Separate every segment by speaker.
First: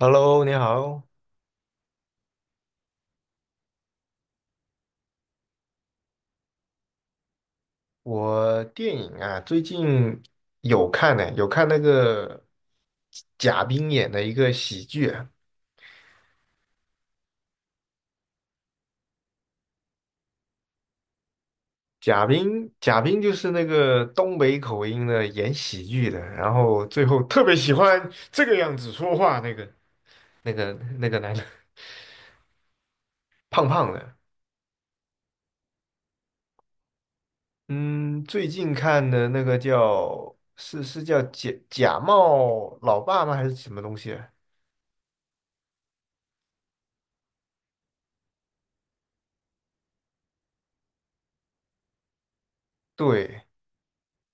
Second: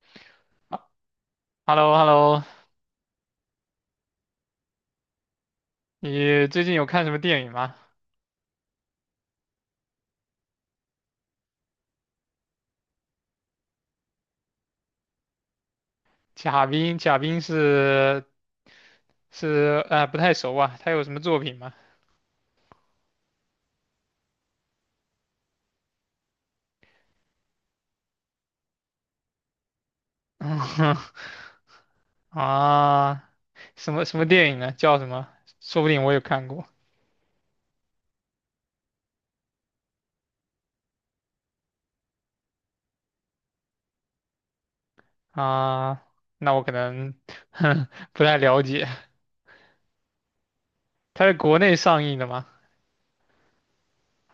Speaker 1: Hello，你好。
Speaker 2: h e l l o h e l l o 你最近有看什么电影吗？
Speaker 1: 我电影啊，最近有看那个贾冰演的一个喜剧啊。
Speaker 2: 贾冰，贾冰是不太熟啊，他有什么作品吗？
Speaker 1: 贾冰就是那个东北口音的演喜剧的，然后最后特别喜欢这个样子说话那个那个男的，
Speaker 2: 啊，
Speaker 1: 胖胖
Speaker 2: 什么
Speaker 1: 的。
Speaker 2: 什么电影呢？叫什么？说不定我有看过。
Speaker 1: 嗯，最近看的那个叫是叫假冒老爸吗？还是什么东西啊。
Speaker 2: 啊，那我可能 不太了解。他是国内上映的吗？
Speaker 1: 对，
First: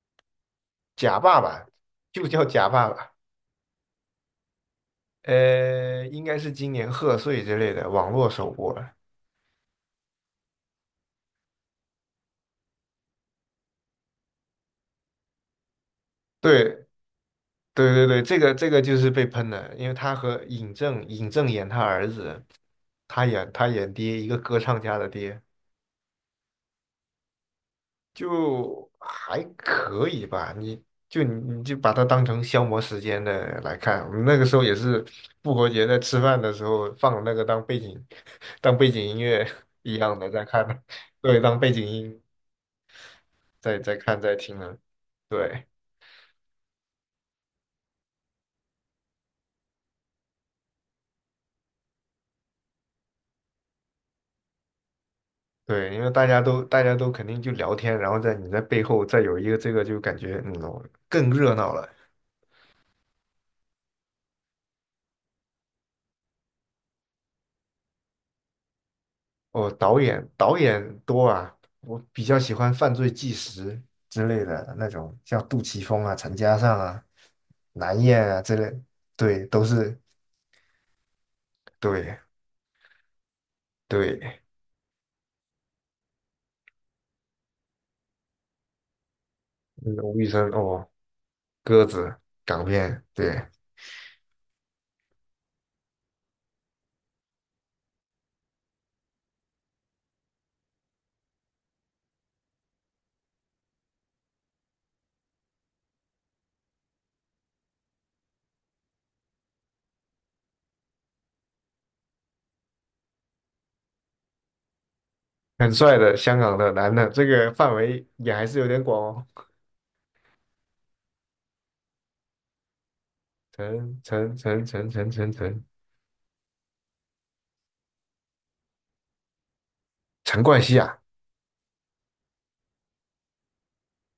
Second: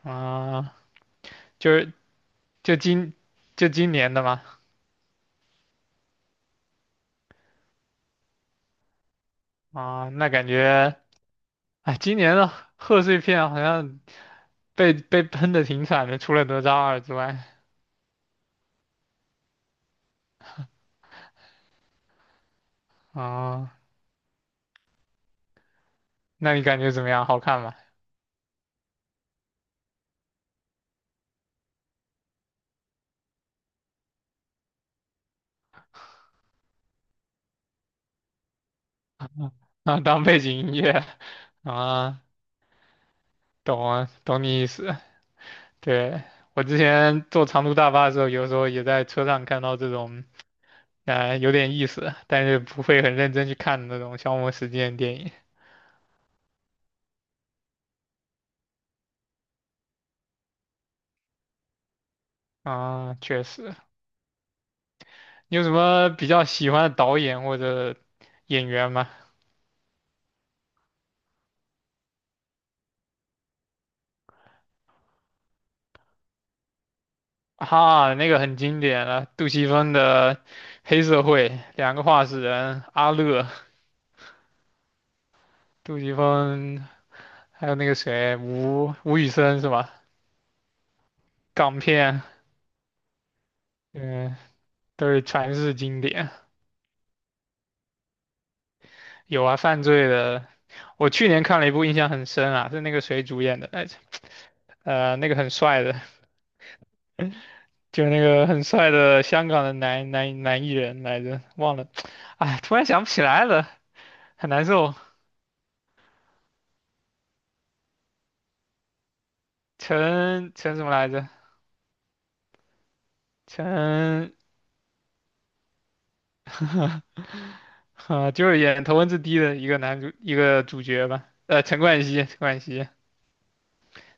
Speaker 2: 啊，
Speaker 1: 假爸爸
Speaker 2: 就是
Speaker 1: 就叫假
Speaker 2: 就
Speaker 1: 爸爸。
Speaker 2: 今就今年的吗？
Speaker 1: 应该是今年贺岁之类的网络首播了。
Speaker 2: 啊，那感觉哎，今年的贺岁片好像被喷的挺惨的，除了哪吒
Speaker 1: 对，
Speaker 2: 二之外
Speaker 1: 对对对，这个就是被喷的，因为他和尹正，尹正演他儿子，他演他
Speaker 2: 啊。
Speaker 1: 演爹，一个歌唱家的爹。
Speaker 2: 那你感觉怎么样？好看吗？
Speaker 1: 就还可以吧。你就把它当成消磨时间的来看。我们那个时候也是复活节在吃饭的时候放那个当背景 当背景音乐 一
Speaker 2: 啊，
Speaker 1: 样
Speaker 2: 当
Speaker 1: 的
Speaker 2: 背
Speaker 1: 在
Speaker 2: 景
Speaker 1: 看
Speaker 2: 音
Speaker 1: 的。
Speaker 2: 乐。
Speaker 1: 对，当背景音
Speaker 2: 啊，
Speaker 1: 在
Speaker 2: 懂
Speaker 1: 在
Speaker 2: 啊，
Speaker 1: 看在
Speaker 2: 懂
Speaker 1: 听
Speaker 2: 你意
Speaker 1: 的。
Speaker 2: 思。
Speaker 1: 对。
Speaker 2: 对，我之前坐长途大巴的时候，有时候也在车上看到这种，有点意思，但是不会很认真去看的那种消磨时间的电影
Speaker 1: 对，因为大家都肯定就聊天，然后在你在背后再有一个这个，就感觉更热闹了。
Speaker 2: 啊。确实，你有什么比较喜欢的导演或者演员吗？
Speaker 1: 哦，导演多啊。我比较喜欢犯罪纪实之类的那种，像杜琪峰啊、陈嘉上啊、南
Speaker 2: 哈，
Speaker 1: 燕
Speaker 2: 那个
Speaker 1: 啊之
Speaker 2: 很
Speaker 1: 类。
Speaker 2: 经典了，
Speaker 1: 对，
Speaker 2: 杜
Speaker 1: 都
Speaker 2: 琪峰
Speaker 1: 是。
Speaker 2: 的《黑社会》，两个
Speaker 1: 对
Speaker 2: 话事人，阿乐，
Speaker 1: 对，
Speaker 2: 杜琪峰还有那个谁，吴宇森是吧？
Speaker 1: 嗯吴宇森哦。
Speaker 2: 港
Speaker 1: 鸽子，
Speaker 2: 片，
Speaker 1: 港片。对。
Speaker 2: 嗯，都是传世经典。有啊，犯罪的，我去年看了一部，印象很深啊，是那个谁主演的来着。那个很帅的，就那个很帅的香港的男艺人来着，忘了，哎，突然想不起来了，很难受。
Speaker 1: 很帅的香港的男的，这个范围也还是有点广哦。
Speaker 2: 陈什么来着？
Speaker 1: 陈
Speaker 2: 陈，
Speaker 1: 陈陈陈陈陈陈
Speaker 2: 啊，就是演头文字 D 的一
Speaker 1: 陈冠
Speaker 2: 个
Speaker 1: 希
Speaker 2: 主
Speaker 1: 啊。
Speaker 2: 角吧。陈冠希，陈冠希。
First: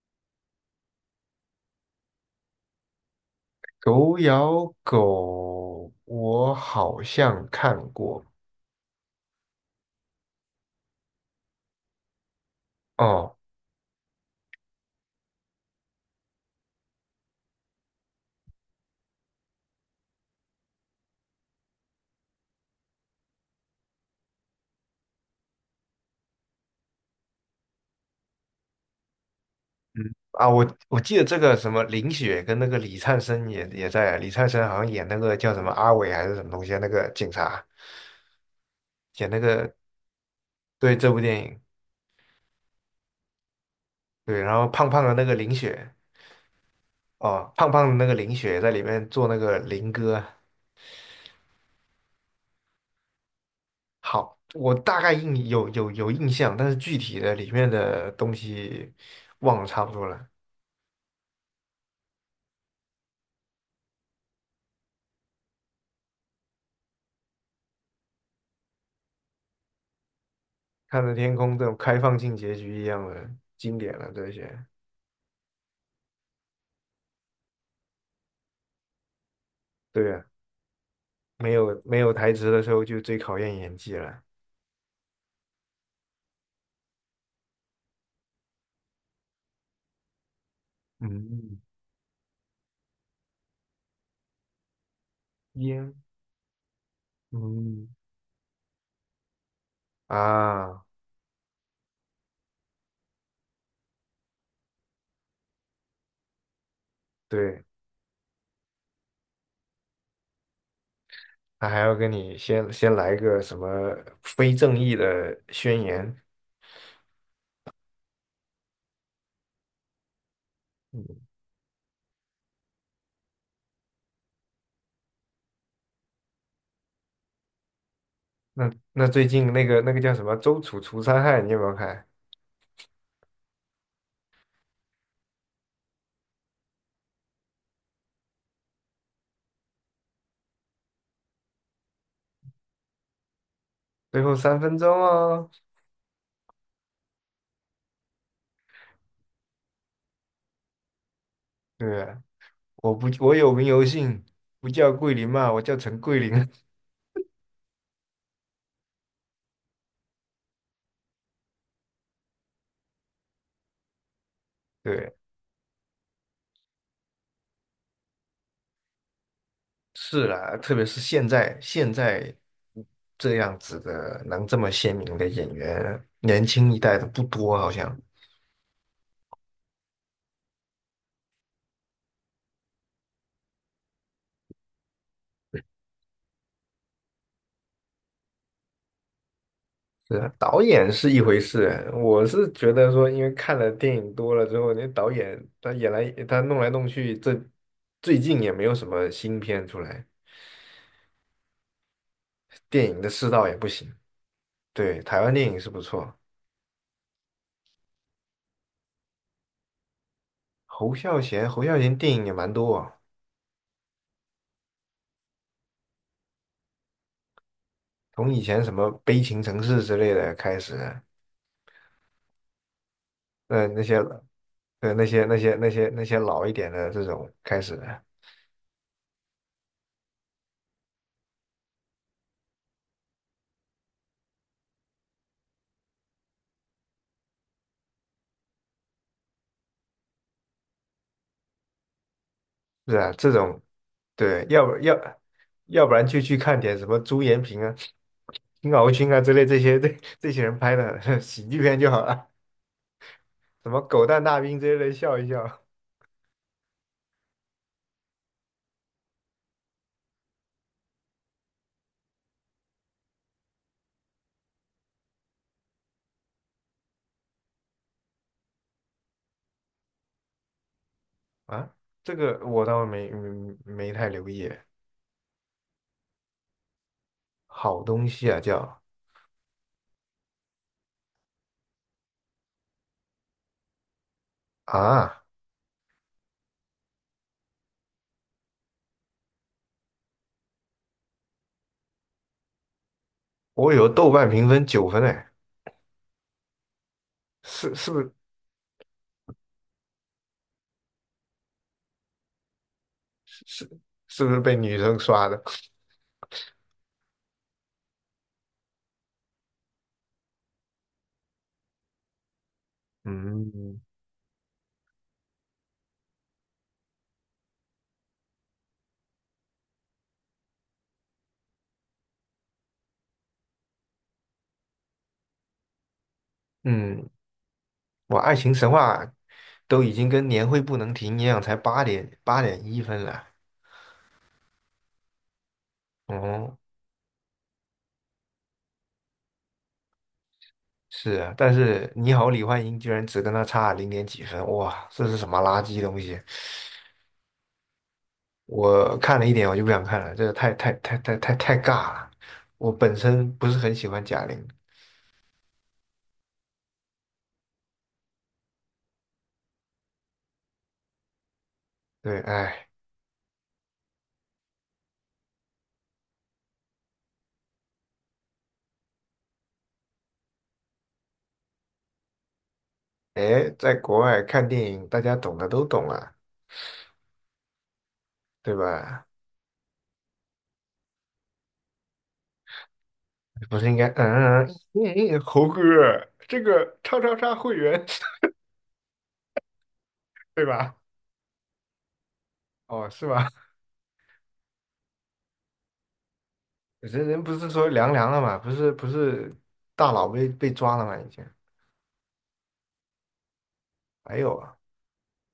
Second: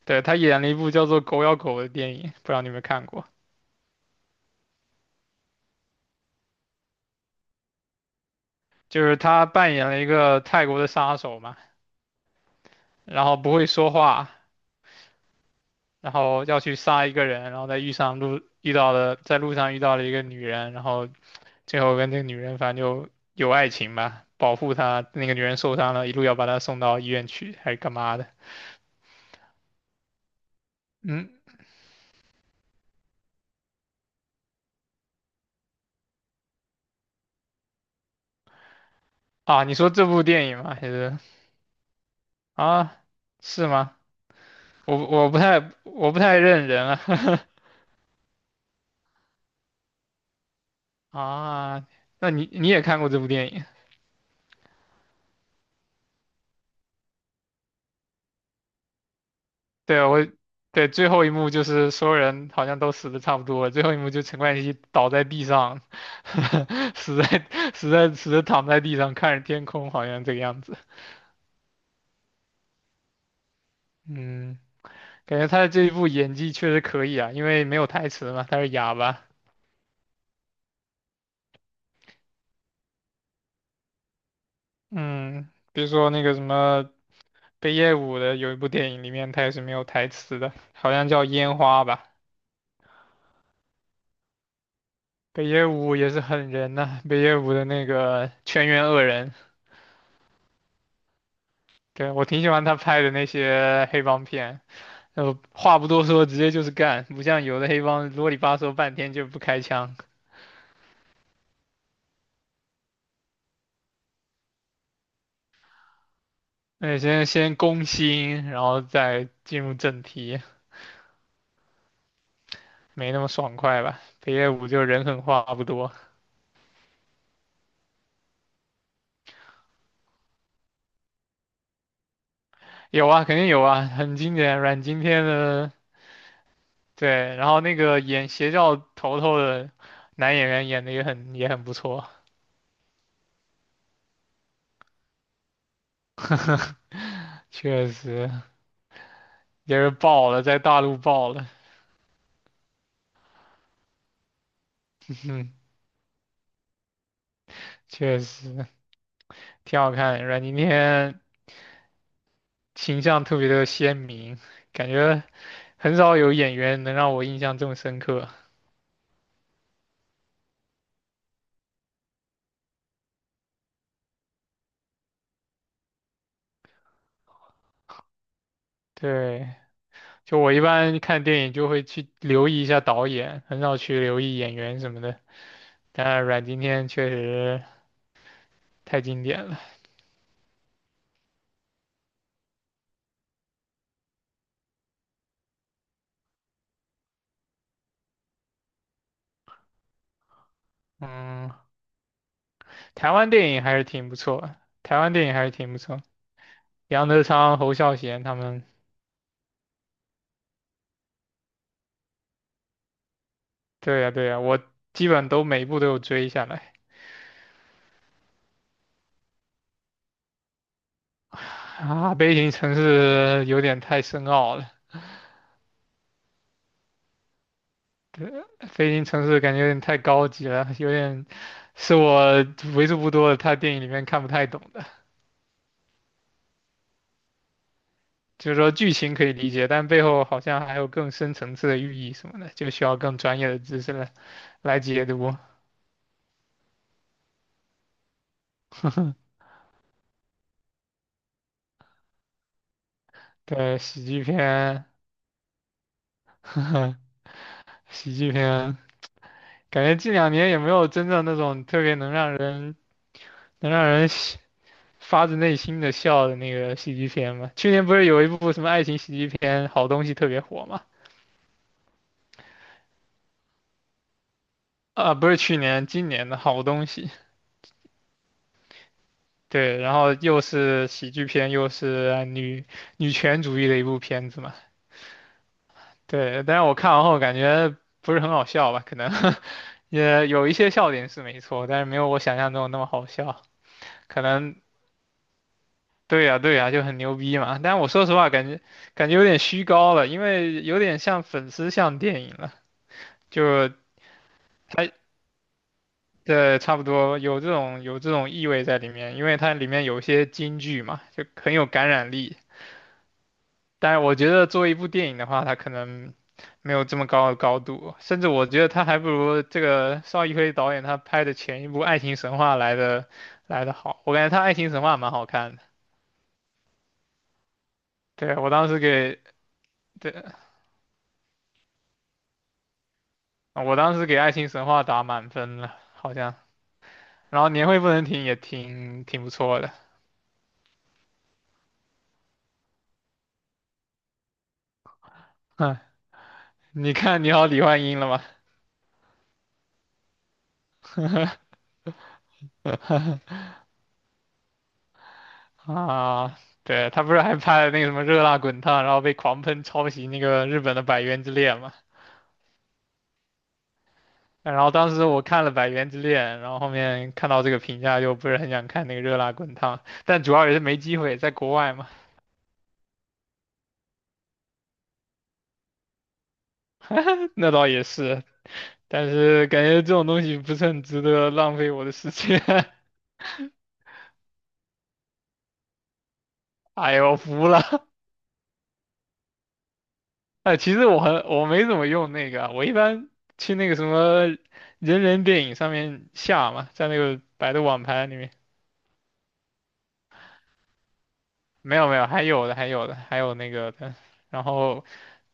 Speaker 2: 对，他演了一部叫做《狗咬狗》的电影，不知道你有没有看过？
Speaker 1: 狗咬狗，我好像看过
Speaker 2: 就是他扮演了一个泰国的杀手嘛，然
Speaker 1: 哦。
Speaker 2: 后不会说话，然后要去杀一个人，然后在路上遇到了一个女人，然后最后跟这个女人反正就有爱情吧，保护她，那个女人受伤了，一路要把她送到医院去，还是干嘛的？
Speaker 1: 嗯，啊，我记得
Speaker 2: 嗯，
Speaker 1: 这个什么林雪跟那个李灿森也在啊，李灿森好像演那个叫什么阿伟还是什么东西啊，那个警察演那
Speaker 2: 啊，
Speaker 1: 个。
Speaker 2: 你说这部电影吗？还
Speaker 1: 对，这
Speaker 2: 是
Speaker 1: 部电影。
Speaker 2: 啊，是吗？
Speaker 1: 对，然后胖
Speaker 2: 我
Speaker 1: 胖的那
Speaker 2: 我
Speaker 1: 个
Speaker 2: 不
Speaker 1: 林
Speaker 2: 太
Speaker 1: 雪。
Speaker 2: 我不太认人了。
Speaker 1: 哦，胖胖的那个林雪在里面做那个林哥。
Speaker 2: 啊，那你也看过这部电影？
Speaker 1: 好，我大概印有有有印象，但是具体的里面的东西忘了差不
Speaker 2: 对，
Speaker 1: 多了。
Speaker 2: 对最后一幕就是所有人好像都死的差不多了，最后一幕就陈冠希倒在地上，死在死在死的躺在地上看着天空，好像这个样子。
Speaker 1: 看着天空这种开放性结局一样的，经典了，这些。
Speaker 2: 嗯，感觉他的这一部演技确实可以啊，因为没有台词嘛，他是哑巴。
Speaker 1: 对啊，没有台词的时候就最考验演技了。
Speaker 2: 嗯，比如说那个什么北野武的有一部电影里面他也是没有台词的，好像叫《烟
Speaker 1: 嗯，
Speaker 2: 花》吧。北野
Speaker 1: 烟，
Speaker 2: 武也是狠人呐、北野武的那
Speaker 1: 嗯
Speaker 2: 个全员恶人。
Speaker 1: 啊。
Speaker 2: 对，我挺喜欢他拍的那些黑帮片，话不多说，直接就是干，不像有
Speaker 1: 对，
Speaker 2: 的黑帮啰里吧嗦半天就不开枪，
Speaker 1: 他还要跟你先来个什么非正义的宣言。
Speaker 2: 那先攻心，然后再进入正题，
Speaker 1: 嗯，
Speaker 2: 没那么爽快吧？北野武就人狠话不多。
Speaker 1: 那最近那个叫什么《周楚除三害》，你有没有看？
Speaker 2: 有啊，肯定有啊，很经典，阮经天的。对，然后那个演邪教头头的男演员演的也很不错，
Speaker 1: 最后3分钟哦。
Speaker 2: 确实也是爆了，在大陆爆了。
Speaker 1: 对啊，我不我有名有姓，不叫桂 林嘛，
Speaker 2: 嗯，
Speaker 1: 我叫陈桂林。
Speaker 2: 确实挺好看，阮经天。形象特别的鲜明，感
Speaker 1: 对啊，
Speaker 2: 觉很少有演员能让我印象这么深刻。
Speaker 1: 是啦，特别是现在这样子的能这么鲜明的演员，年轻一代的不多，好像
Speaker 2: 对，就我一般看电影就会去留意一下导演，很少去留意演员什么的。但阮经天确实太经典了。
Speaker 1: 是啊。导演是一回事。我是觉得说，因为看了电影多了之后，那导演他弄来弄去，这最近也没有什么新片出来，
Speaker 2: 嗯，
Speaker 1: 电影的
Speaker 2: 台
Speaker 1: 世
Speaker 2: 湾
Speaker 1: 道
Speaker 2: 电
Speaker 1: 也
Speaker 2: 影
Speaker 1: 不
Speaker 2: 还是
Speaker 1: 行。
Speaker 2: 挺不错，台
Speaker 1: 对，
Speaker 2: 湾
Speaker 1: 台
Speaker 2: 电影
Speaker 1: 湾
Speaker 2: 还
Speaker 1: 电
Speaker 2: 是
Speaker 1: 影是
Speaker 2: 挺不
Speaker 1: 不
Speaker 2: 错。
Speaker 1: 错。
Speaker 2: 杨德昌、侯孝贤他们，
Speaker 1: 侯孝贤电影也蛮多啊，
Speaker 2: 对呀对呀，我基本都每一部都有追下来。
Speaker 1: 从以前什么《悲情城市》之类的开始。
Speaker 2: 啊，悲情城市有点
Speaker 1: 那些。
Speaker 2: 太深奥了。
Speaker 1: 那些老一点的这种开始的。
Speaker 2: 对，飞行城市感觉有点太高级了，有点是我为数不多的他电影里面看不太懂的。就是说剧情可以理解，但背后好像还有更深层次的寓意什么的，就需
Speaker 1: 是
Speaker 2: 要
Speaker 1: 啊，
Speaker 2: 更
Speaker 1: 这
Speaker 2: 专业的
Speaker 1: 种。
Speaker 2: 知识来
Speaker 1: 对，
Speaker 2: 来解读。
Speaker 1: 要不然就去看点什么朱延平啊、金鳌勋啊之类，这些人拍的 喜剧片就好了，什
Speaker 2: 对，
Speaker 1: 么狗
Speaker 2: 喜
Speaker 1: 蛋
Speaker 2: 剧
Speaker 1: 大兵之
Speaker 2: 片。
Speaker 1: 类的笑一笑。
Speaker 2: 呵呵喜剧片，感觉近两年也没有真正那种特别能让人发自内心的笑的那个喜剧片嘛。去年不是有一部什么爱情喜剧片《好东西》特别火嘛？
Speaker 1: 啊，这个我倒没太留意。
Speaker 2: 啊，不是去年，今年的好东西。
Speaker 1: 好东西啊，
Speaker 2: 对，然后又是喜剧片，又是女权主义的一部片子嘛。
Speaker 1: 啊，
Speaker 2: 对，但是我看完后感觉不是很好笑吧？可能 也有一些笑点是没错，但是没有我想象中那么好笑。
Speaker 1: 我有豆
Speaker 2: 可
Speaker 1: 瓣评
Speaker 2: 能
Speaker 1: 分9分哎。
Speaker 2: 对呀，对呀，就很牛逼嘛。
Speaker 1: 是
Speaker 2: 但我
Speaker 1: 是不
Speaker 2: 说
Speaker 1: 是
Speaker 2: 实话，感觉有点虚高了，因为有点像粉丝向电影了，就
Speaker 1: 是不是被女
Speaker 2: 它
Speaker 1: 生刷的？
Speaker 2: 对，差不多有这种意味在里面，因为它里面有一些金句嘛，就很有感染力。
Speaker 1: 嗯
Speaker 2: 但是我觉得作为一部电影的话，它可能没有这么高的高度，甚至我觉得它还不如这个邵艺辉导演他拍的前一部《爱情神话》来的好。我感觉他《爱情神话》蛮好看的。
Speaker 1: 嗯，我爱
Speaker 2: 对，我
Speaker 1: 情
Speaker 2: 当
Speaker 1: 神
Speaker 2: 时
Speaker 1: 话
Speaker 2: 给，
Speaker 1: 都已经
Speaker 2: 对，
Speaker 1: 跟年会不能停一样，才八点一分了。
Speaker 2: 我当时给《爱情神话》打满分了，好像。
Speaker 1: 哦。
Speaker 2: 然后年会不能停也挺不错的。
Speaker 1: 是啊，但是你好，李焕英居然只跟他差0.几分，哇，这是什么垃
Speaker 2: 嗯，
Speaker 1: 圾东西？
Speaker 2: 你看你好李焕英了吗？
Speaker 1: 我看了一点我就不想看了，这个太尬了。我本身不是很喜欢贾玲。
Speaker 2: 啊，对，他不是还拍了那个什么《热辣滚烫》，然后被狂喷抄袭那个日本的《百元之恋》吗？
Speaker 1: 对。哎
Speaker 2: 然后当时我看了《百元之恋》，然后后面看到这个评价，就不是很想看那个《热辣滚烫》，但主要也是没机会，在国外嘛。
Speaker 1: 哎，在国外看电影，大家懂的都懂啊，
Speaker 2: 那倒也是，
Speaker 1: 对吧？
Speaker 2: 但是感觉这种东西不是很值得浪费我的时间。
Speaker 1: 不是应该猴哥这 个
Speaker 2: 哎
Speaker 1: 叉
Speaker 2: 呦，
Speaker 1: 叉
Speaker 2: 我
Speaker 1: 叉
Speaker 2: 服
Speaker 1: 会
Speaker 2: 了！
Speaker 1: 员 对
Speaker 2: 哎，其
Speaker 1: 吧？
Speaker 2: 实我没怎么用那个啊，我一
Speaker 1: 哦，是
Speaker 2: 般
Speaker 1: 吧？
Speaker 2: 去那个什么人人电影上面下嘛，在那
Speaker 1: 人
Speaker 2: 个
Speaker 1: 人不是
Speaker 2: 百度
Speaker 1: 说
Speaker 2: 网
Speaker 1: 凉
Speaker 2: 盘
Speaker 1: 凉
Speaker 2: 里
Speaker 1: 了
Speaker 2: 面。
Speaker 1: 嘛，不是大佬被抓了吗？已经。
Speaker 2: 没有没有，还有那个的，
Speaker 1: 哎
Speaker 2: 然
Speaker 1: 呦。
Speaker 2: 后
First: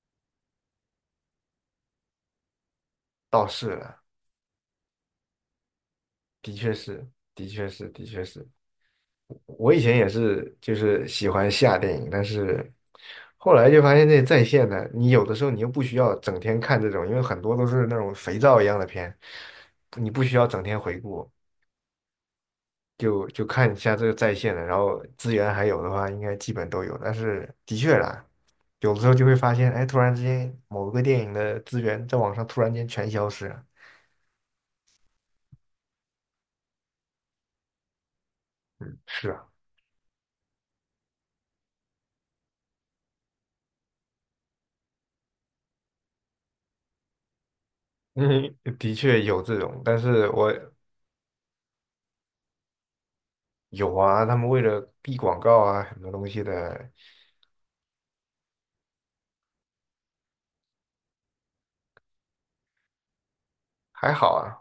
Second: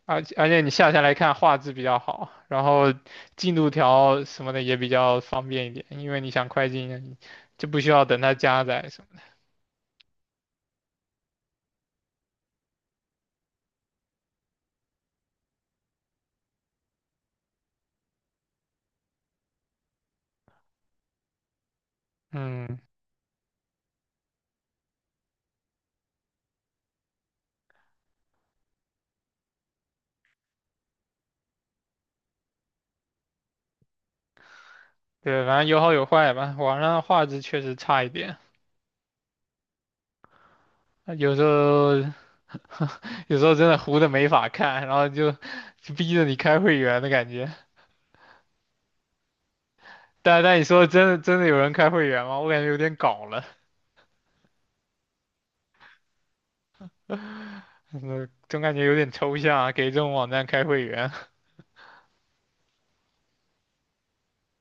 Speaker 2: 而且你下下来看画质比较好，然后
Speaker 1: 倒
Speaker 2: 进
Speaker 1: 是
Speaker 2: 度
Speaker 1: 了。
Speaker 2: 条什么的也比较方便一点，因为你想
Speaker 1: 的
Speaker 2: 快
Speaker 1: 确是，
Speaker 2: 进，
Speaker 1: 的确
Speaker 2: 就不
Speaker 1: 是，
Speaker 2: 需
Speaker 1: 的
Speaker 2: 要等
Speaker 1: 确
Speaker 2: 它
Speaker 1: 是。
Speaker 2: 加载什么的。
Speaker 1: 我以前也是，就是喜欢下电影，但是后来就发现这在线的，你有的时候你又不需要整天看这种，因为很多都是那种肥皂一样的片，你不需要整天回顾，
Speaker 2: 嗯，
Speaker 1: 就就看一下这个在线的，然后资源还有的话，应该基本都有。但是的确啦，有的时候就会发现，哎，突然之间某个电影的资源在网上突然间全消失了。
Speaker 2: 对，反正有好有坏吧。网上的画质确实差一点，
Speaker 1: 是啊。
Speaker 2: 啊有时候真的糊的没法看，然后就逼着你开会员的感觉。
Speaker 1: 嗯，的确有这种。但是
Speaker 2: 但
Speaker 1: 我
Speaker 2: 但你说真的真的有人开会员吗？我感觉有点搞了。
Speaker 1: 有啊，他们为了避广告啊，很多东西的。
Speaker 2: 嗯，总感觉有点抽象啊，给这种网站开会员。
Speaker 1: 还好啊。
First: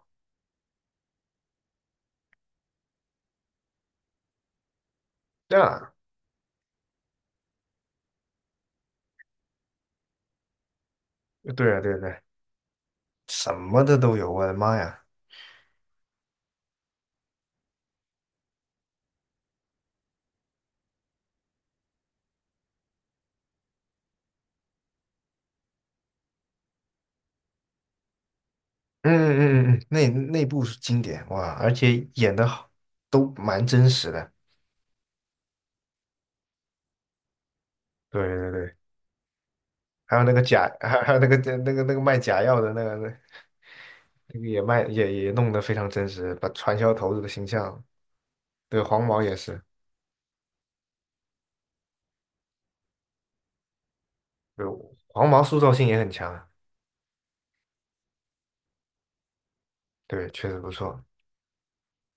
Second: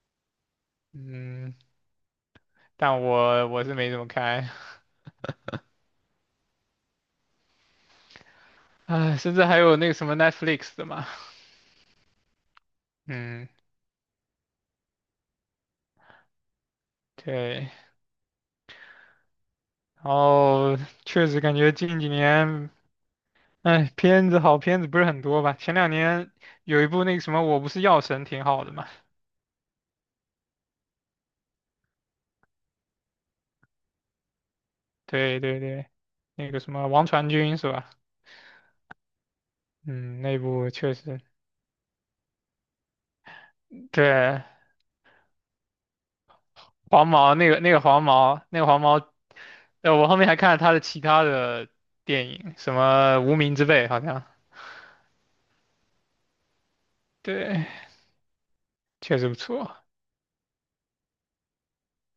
Speaker 2: 嗯，但我是没怎么开。
Speaker 1: 这样啊。
Speaker 2: 哎，甚至还有那个什么 Netflix 的嘛。
Speaker 1: 对啊，对啊对对
Speaker 2: 嗯，
Speaker 1: 什么的都有，我的妈呀！
Speaker 2: 对，然后确实感觉近几年，哎，好片子不是很多吧？前两年有一部那个什么《我不是药神》挺好的嘛。
Speaker 1: 嗯嗯嗯嗯，那部是经典哇，而且演的好，都蛮真实的。
Speaker 2: 对对对，那个什么王传君是吧？
Speaker 1: 对对对，还
Speaker 2: 嗯，
Speaker 1: 有那
Speaker 2: 那
Speaker 1: 个假。
Speaker 2: 部 确
Speaker 1: 还有
Speaker 2: 实。
Speaker 1: 那个卖假药的那个。那
Speaker 2: 对，
Speaker 1: 个也卖也弄得非常真实，把传销
Speaker 2: 黄
Speaker 1: 头子的
Speaker 2: 毛
Speaker 1: 形
Speaker 2: 那个那个
Speaker 1: 象。
Speaker 2: 黄毛那个黄
Speaker 1: 对，
Speaker 2: 毛，
Speaker 1: 黄毛也是。
Speaker 2: 我后面还看了他的其他的电影，什么《无名之辈》好像，
Speaker 1: 对，黄毛塑造性也很强啊。
Speaker 2: 对，确实不错。
Speaker 1: 对，确实不错。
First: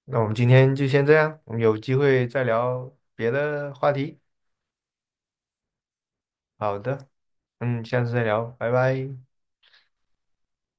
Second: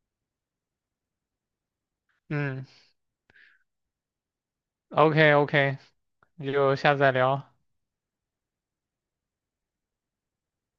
Speaker 1: 那我们今天就先这样，我们有机会再
Speaker 2: 嗯
Speaker 1: 聊别的话题。
Speaker 2: ，OK OK,那就
Speaker 1: 好
Speaker 2: 下次
Speaker 1: 的，
Speaker 2: 再聊。
Speaker 1: 嗯，下次再聊，拜拜。